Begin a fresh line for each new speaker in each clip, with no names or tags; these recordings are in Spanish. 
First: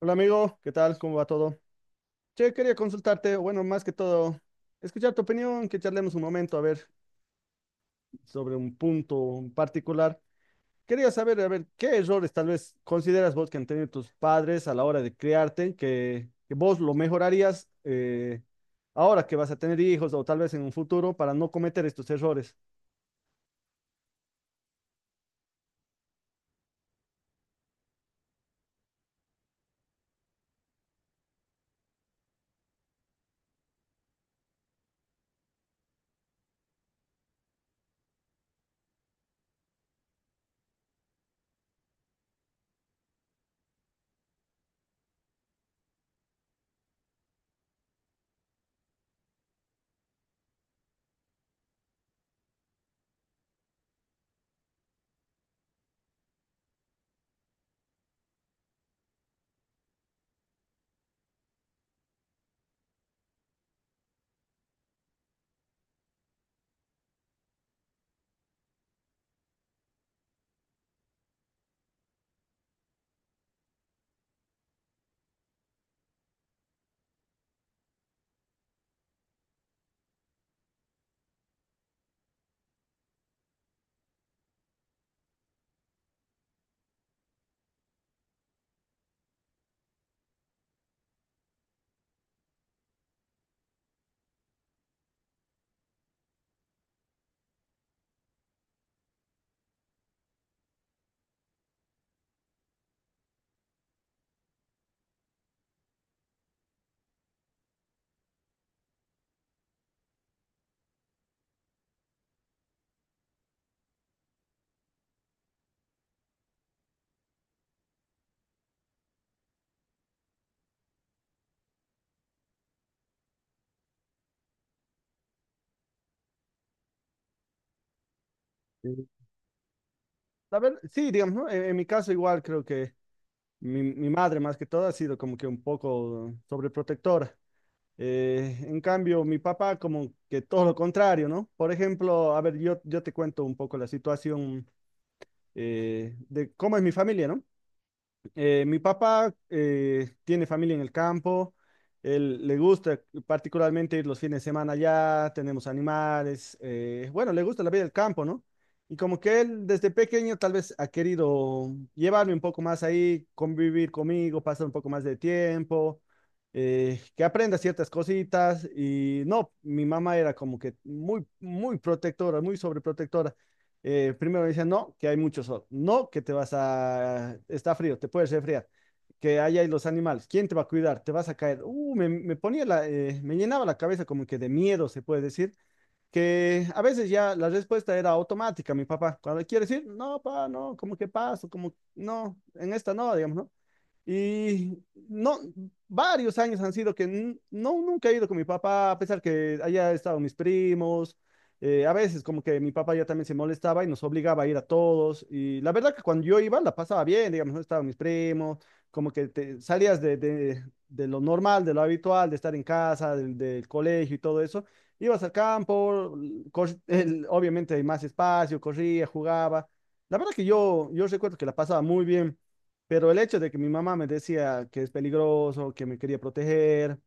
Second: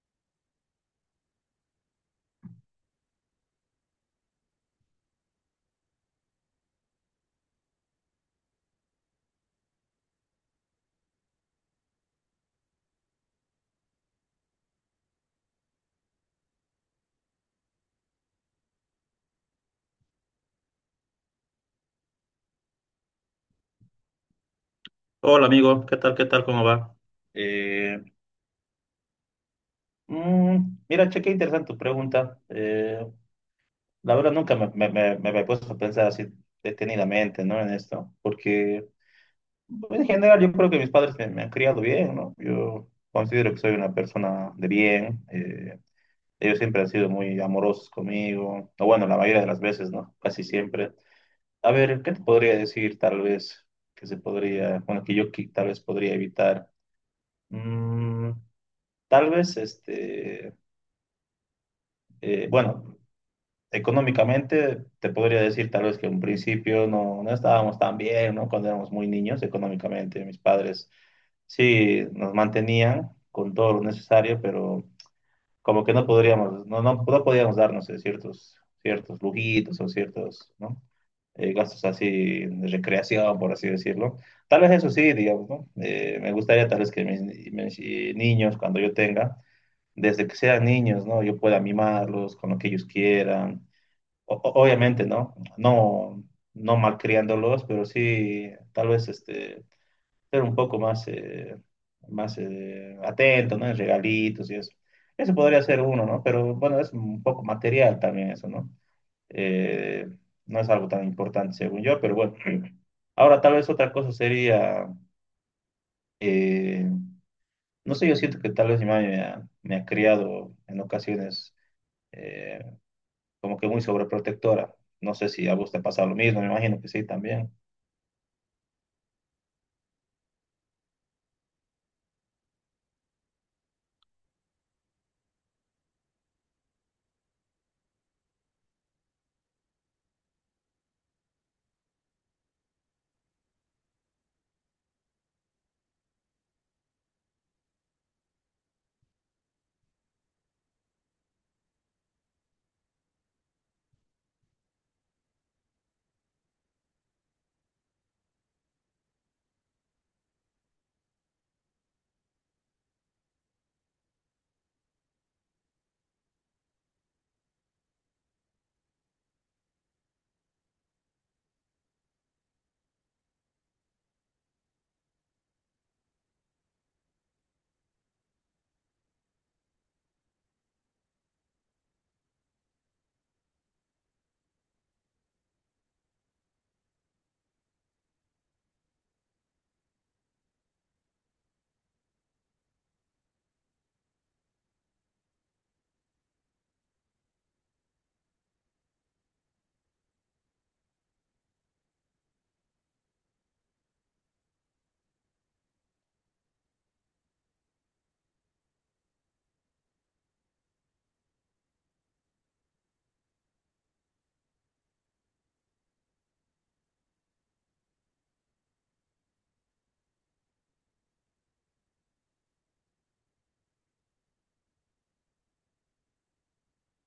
Hola amigo, ¿qué tal? ¿Cómo va todo? Che, quería consultarte, o bueno, más que todo, escuchar tu opinión, que charlemos un momento, a ver, sobre un punto en particular. Quería saber, a ver, ¿qué errores tal vez consideras vos que han tenido tus padres a la hora de criarte, que vos lo mejorarías ahora que vas a tener hijos o tal vez en un futuro para no cometer estos errores?
Hola amigo, ¿qué tal? ¿Qué tal? ¿Cómo va? Eh, mm, mira, che, qué interesante tu pregunta. La verdad nunca me había puesto a pensar así detenidamente, ¿no? En esto, porque pues, en general yo creo que mis padres me han criado bien, ¿no? Yo considero que soy una persona de bien. Ellos siempre han sido muy amorosos conmigo, o bueno, la mayoría de las veces, ¿no? Casi siempre. A ver, ¿qué te podría decir tal vez que se podría, bueno, tal vez podría evitar? Mm, Tal vez, bueno, económicamente te podría decir tal vez que en principio no estábamos tan bien, ¿no? Cuando éramos muy niños, económicamente mis padres sí nos mantenían con todo lo necesario, pero como que no podríamos, no podíamos darnos ciertos lujitos o ciertos, ¿no? Gastos así de recreación, por así decirlo. Tal vez eso sí, digamos, ¿no? Me gustaría tal vez que mis niños, cuando yo tenga, desde que sean niños, ¿no? Yo pueda mimarlos con lo que ellos quieran. Obviamente, ¿no? No, no malcriándolos, pero sí, tal vez ser un poco más, más atento, ¿no? En regalitos y eso. Eso podría ser uno, ¿no? Pero bueno, es un poco material también eso, ¿no? Eh, no es algo tan importante según yo, pero bueno. Ahora, tal vez otra cosa sería, eh, no sé, yo siento que tal vez mi mamá me ha criado en ocasiones eh, como que muy sobreprotectora. No sé si a vos te pasa lo mismo, me imagino que sí también.
Sí. A ver, sí, digamos, ¿no? En mi caso igual creo que mi madre más que todo ha sido como que un poco sobreprotectora. En cambio, mi papá como que todo lo contrario, ¿no? Por ejemplo, a ver, yo te cuento un poco la situación de cómo es mi familia, ¿no? Mi papá tiene familia en el campo, él le gusta particularmente ir los fines de semana allá, tenemos animales, bueno, le gusta la vida del campo, ¿no? Y como que él desde pequeño tal vez ha querido llevarme un poco más ahí, convivir conmigo, pasar un poco más de tiempo, que aprenda ciertas cositas y no, mi mamá era como que muy, muy protectora, muy sobreprotectora. Primero me decían, no, que hay mucho sol, no, que te vas a, está frío, te puedes resfriar, que ahí hay los animales, ¿quién te va a cuidar? Te vas a caer. Me ponía la, me llenaba la cabeza como que de miedo, se puede decir, que a veces ya la respuesta era automática, mi papá. Cuando quiere decir, no, papá, no, como que paso, como no, en esta no, digamos, ¿no? Y no, varios años han sido que no, nunca he ido con mi papá, a pesar que haya estado mis primos. A veces como que mi papá ya también se molestaba y nos obligaba a ir a todos. Y la verdad que cuando yo iba la pasaba bien, digamos, no estaban mis primos, como que te, salías de lo normal, de lo habitual, de estar en casa, del colegio y todo eso. Ibas al campo, obviamente hay más espacio, corría, jugaba. La verdad que yo recuerdo que la pasaba muy bien, pero el hecho de que mi mamá me decía que es peligroso, que me quería proteger,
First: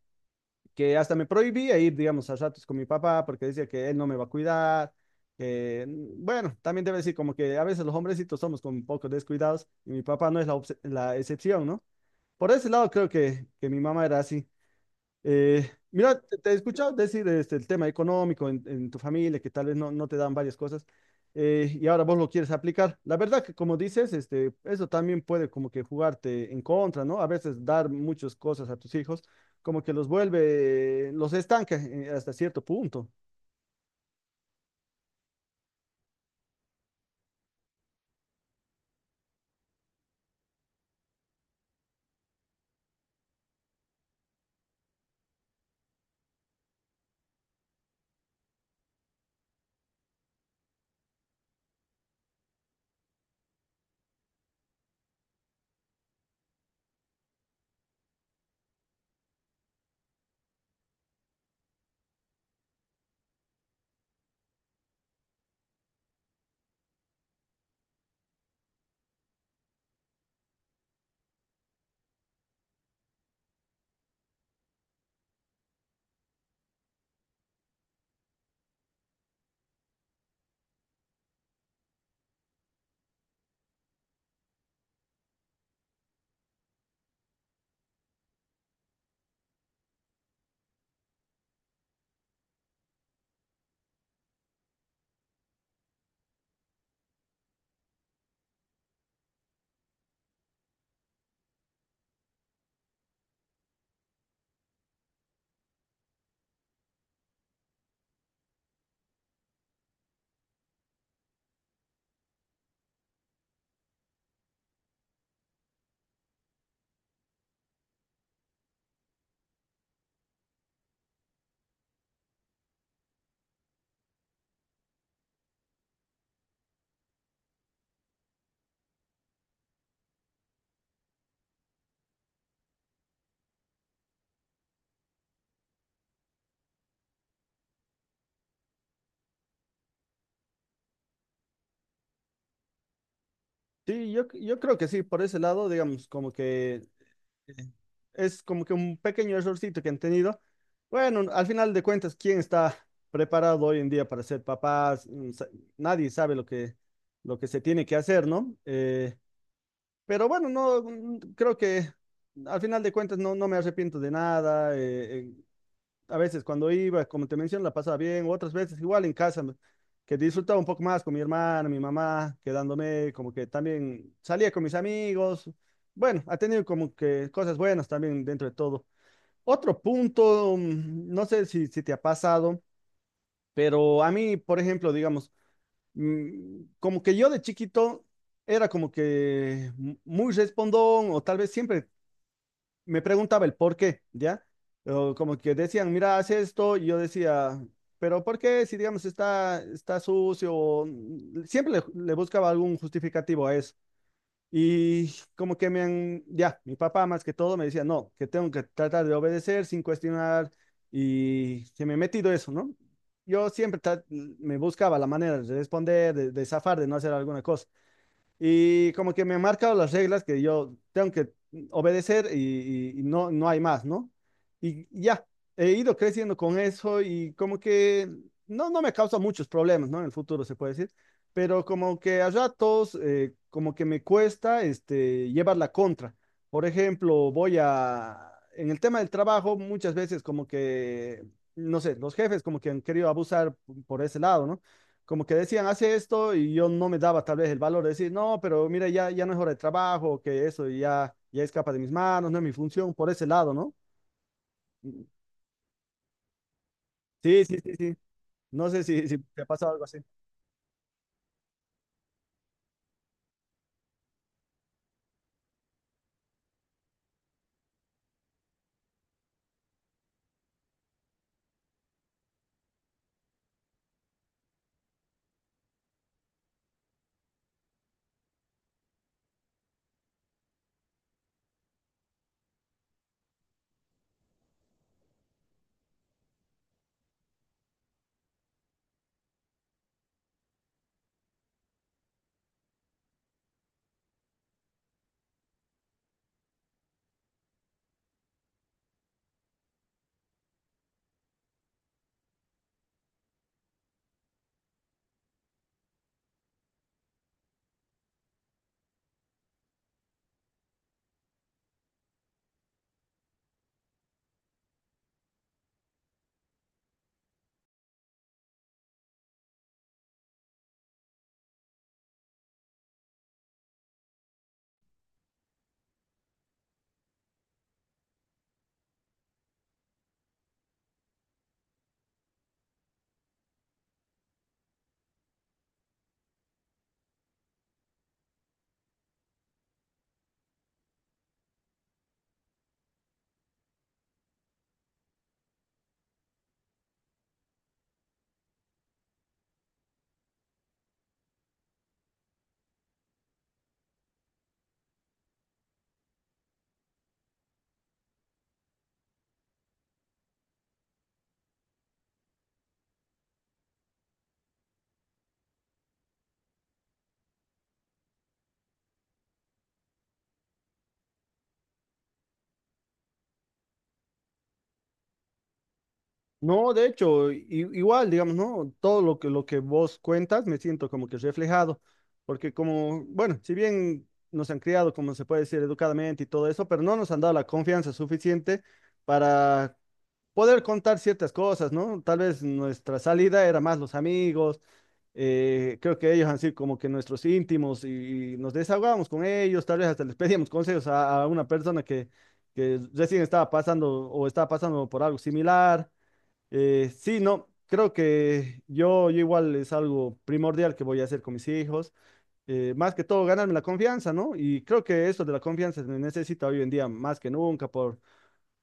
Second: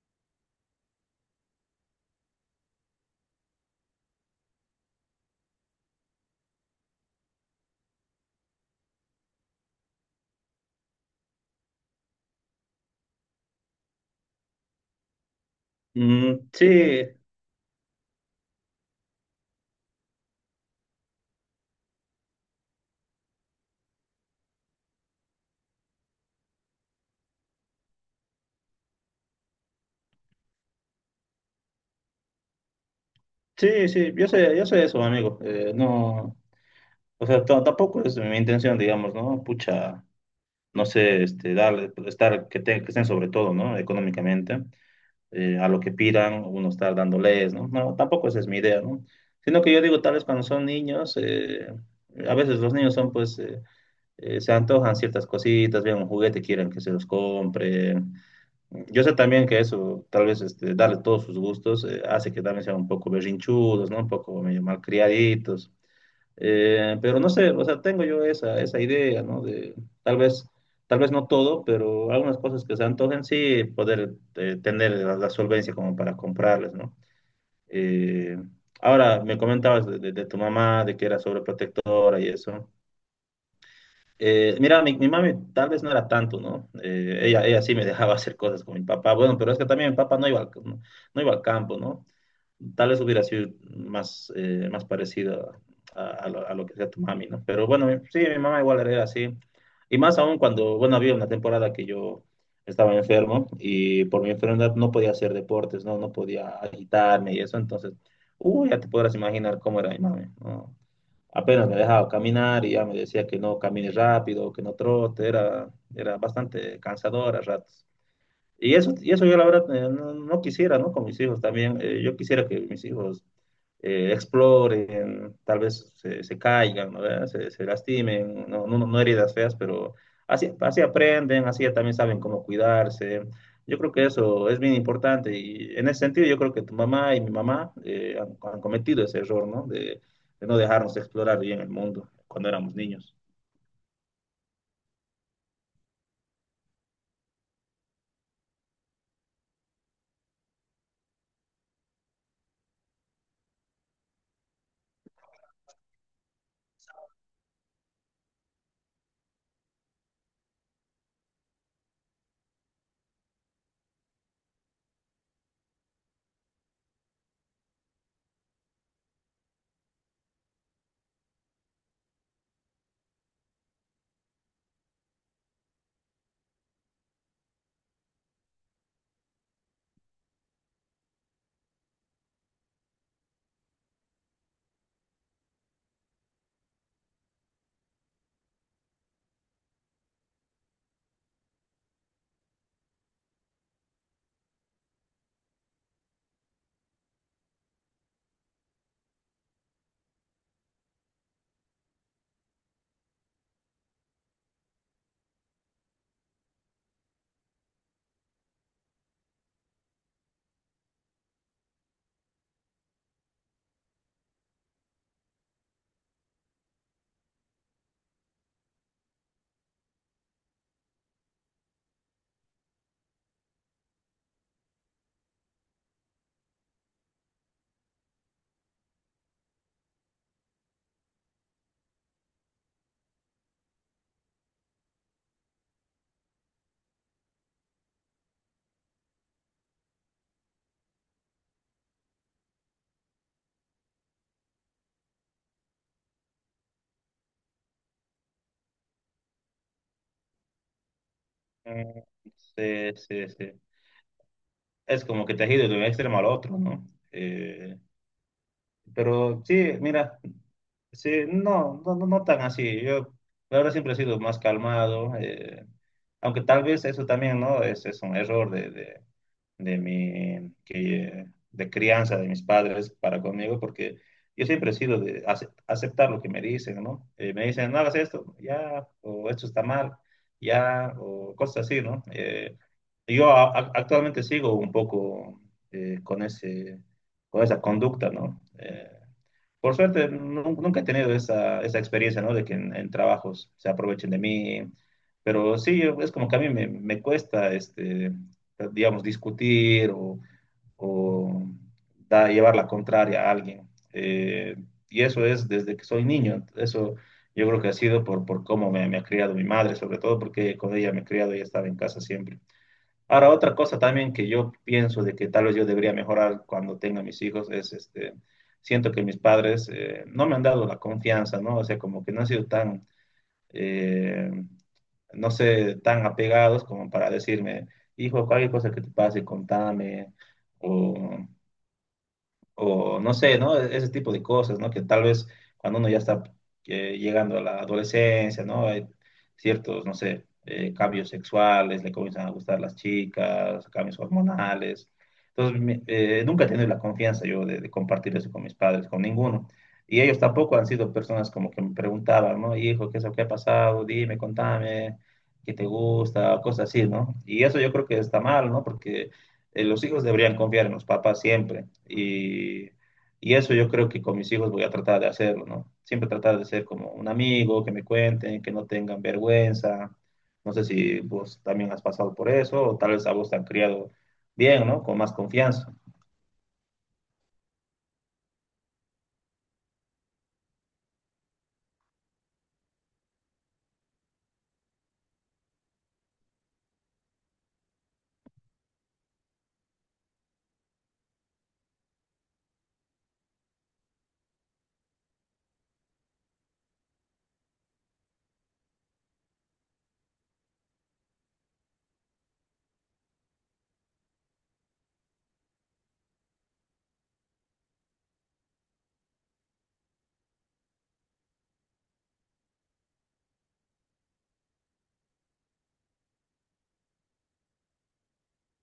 que hasta me prohibía ir, digamos, a ratos con mi papá porque decía que él no me va a cuidar. Que, mm, bueno, también debe decir como que a veces los hombrecitos somos como un poco descuidados y mi papá no es la la excepción, ¿no? Por ese lado creo que mi mamá era así. Mira, te he escuchado
Sí,
decir este, el tema económico en tu familia, que tal vez no, no te dan varias cosas, y ahora vos lo quieres aplicar. La verdad que como dices, este, eso también puede como que jugarte en contra, ¿no? A veces dar muchas cosas a tus hijos, como que los vuelve, los estanca hasta cierto punto.
sí, sí, yo sé eso, amigo. No, o sea, tampoco es mi intención, digamos, ¿no? Pucha, no sé, darle, estar, que estén sobre todo, ¿no? Económicamente, a lo que pidan, uno estar dándoles, ¿no? No, tampoco esa es mi idea, ¿no? Sino que yo digo, tal vez cuando son niños, a veces los niños son, pues, se antojan ciertas cositas, vean un juguete, quieren que se los compre. Yo sé también que eso, tal vez darle todos sus gustos, hace que también sean un poco berrinchudos, ¿no? Un poco medio malcriaditos. Pero no sé, o sea, tengo yo esa idea, ¿no? De tal vez, tal vez no todo, pero algunas cosas que se antojen, sí, poder tener la solvencia como para comprarles, ¿no? Eh, ahora, me comentabas de, de tu mamá, de que era sobreprotectora y eso. Mira, mi mami tal vez no era tanto, ¿no? Ella sí me dejaba hacer cosas con mi papá. Bueno, pero es que también mi papá no iba al, no, no iba al campo, ¿no? Tal vez hubiera sido más, más parecido a, a lo que sea tu mami, ¿no? Pero bueno, mi mamá igual era así. Y más aún cuando, bueno, había una temporada que yo estaba enfermo y por mi enfermedad no podía hacer deportes, ¿no? No podía agitarme y eso. Entonces, uy, ya te podrás imaginar cómo era mi mami, ¿no? Apenas me dejaba caminar y ya me decía que no camine rápido, que no trote, era, era bastante cansador a ratos. Y eso yo la verdad no, no quisiera, ¿no? Con mis hijos también. Yo quisiera que mis hijos exploren, tal vez se caigan, ¿no? ¿Verdad? Se lastimen, no heridas feas, pero así, así aprenden, así también saben cómo cuidarse. Yo creo que eso es bien importante y en ese sentido yo creo que tu mamá y mi mamá han cometido ese error, ¿no? De no dejarnos explorar bien el mundo cuando éramos niños.
Sí, yo creo que sí, por ese lado, digamos, como que es como que un pequeño errorcito que han tenido. Bueno, al final de cuentas, ¿quién está preparado hoy en día para ser papás? Mm, nadie sabe lo que se tiene que hacer, ¿no? Pero bueno, no, mm, creo que al final de cuentas no, no me arrepiento de nada. A veces cuando iba, como te menciono, la pasaba bien, otras veces igual en casa, que disfrutaba un poco más con mi hermana, mi mamá, quedándome como que también salía con mis amigos. Bueno, ha tenido como que cosas buenas también dentro de todo. Otro punto, mm, no sé si te ha pasado, pero a mí, por ejemplo, digamos, mm, como que yo de chiquito era como que muy respondón o tal vez siempre me preguntaba el por qué, ¿ya? O como que decían, mira, haz esto, y yo decía, pero ¿por qué? Si, digamos, está sucio, siempre le buscaba algún justificativo a eso. Y como que me han, ya, mi papá más que todo me decía, no, que tengo que tratar de obedecer sin cuestionar, y se me ha metido eso, ¿no? Yo siempre me buscaba la manera de responder, de zafar, de no hacer alguna cosa. Y como que me han marcado las reglas que yo tengo que obedecer y no, no hay más, ¿no? Y ya, he ido creciendo con eso y como que no, no me causa muchos problemas, ¿no? En el futuro se puede decir, pero como que a ratos, como que me cuesta este, llevar la contra. Por ejemplo, voy a, en el tema del trabajo, muchas veces como que, no sé, los jefes como que han querido abusar por ese lado, ¿no? Como que decían, hace esto y yo no me daba tal vez el valor de decir, no, pero mira, ya no es hora de trabajo, que eso ya escapa de mis
Mm,
manos, no es mi
Sí,
función, por ese
sí,
lado,
sí.
¿no?
Es como que te has ido de un extremo al otro, ¿no?
Sí, sí, sí, sí. No sé si te
Pero
ha pasado
sí,
algo así.
mira, sí, no, no tan así. Yo, la verdad, siempre he sido más calmado, aunque tal vez eso también, ¿no? Es un error de, de mi, que, de crianza de mis padres para conmigo, porque yo siempre he sido de aceptar lo que me dicen, ¿no? Me dicen, no hagas esto, ya, o esto está mal, ya, o cosas así, ¿no? Yo actualmente sigo un poco con con esa conducta, ¿no? Por suerte, nunca he tenido esa experiencia, ¿no? De que en trabajos se aprovechen de mí, pero sí, es como que a mí me cuesta, digamos, discutir o llevar la contraria a alguien. Y eso es desde que soy niño, eso yo creo que ha sido por cómo me ha criado mi madre, sobre todo porque con ella me he criado, ella estaba en casa siempre. Ahora, otra cosa también que yo pienso de que tal vez yo debería mejorar cuando tenga mis hijos es, siento que mis padres no me han dado la confianza, ¿no? O sea, como que no han sido tan, eh, no sé, tan apegados como para decirme, hijo, cualquier cosa que te pase, contame, o o no sé, ¿no? Ese tipo de cosas, ¿no? Que tal vez cuando uno ya está llegando a la adolescencia, ¿no? Hay ciertos, no sé, cambios sexuales, le comienzan a gustar las chicas, cambios hormonales. Entonces, nunca he tenido la confianza yo de compartir eso con mis padres, con ninguno. Y ellos tampoco han sido personas como que me preguntaban, ¿no? Hijo, ¿qué es lo que ha pasado? Dime, contame, ¿qué te gusta? Cosas así, ¿no? Y eso yo creo que está mal, ¿no? Porque los hijos deberían confiar en los papás siempre. Y eso yo creo que con mis hijos voy a tratar de hacerlo, ¿no? Siempre tratar de ser como un amigo, que me cuenten, que no tengan vergüenza. No sé si vos también has pasado por eso, o tal vez a vos te han criado bien, ¿no? Con más confianza.
No, de hecho, igual, digamos, ¿no? Todo lo que vos cuentas me siento como que reflejado, porque como, bueno, si bien nos han criado, como se puede decir, educadamente y todo eso, pero no nos han dado la confianza suficiente para poder contar ciertas cosas, ¿no? Tal vez nuestra salida era más los amigos, creo que ellos han sido como que nuestros íntimos y nos desahogábamos con ellos, tal vez hasta les pedíamos consejos a una persona que recién estaba pasando o estaba pasando por algo similar. Sí, no, creo que yo igual es algo primordial que voy a hacer con mis hijos, más que todo ganarme la confianza, ¿no? Y creo que eso de la confianza se necesita hoy en día más que nunca por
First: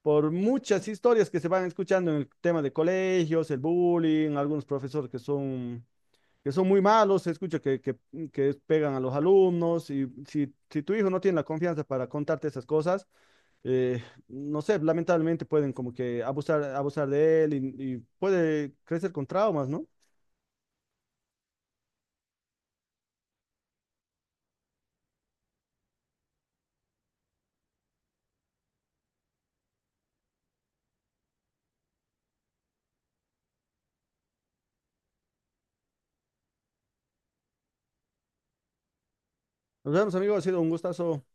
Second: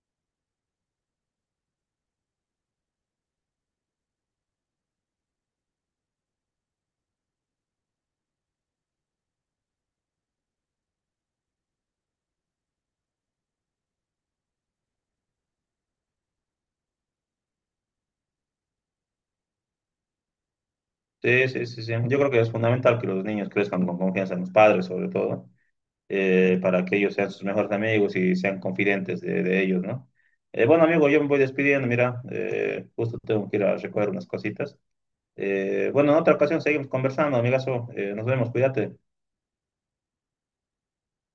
por muchas historias que se van escuchando en el tema de colegios, el bullying, algunos profesores que son muy malos, se escucha que pegan a los alumnos y si, si tu hijo no tiene la confianza para contarte esas cosas, eh, no sé, lamentablemente pueden como que abusar, abusar de él y puede crecer con traumas, ¿no?
Sí, sí, sí, sí. Yo creo que es fundamental que los niños crezcan con confianza en los padres, sobre todo, para que ellos sean sus mejores amigos y sean confidentes de ellos, ¿no? Bueno, amigo, yo me voy despidiendo, mira, justo tengo que ir a recoger unas cositas. Bueno, en otra ocasión seguimos conversando, amigazo. Nos vemos, cuídate.
Nos vemos, amigos, ha sido un gustazo.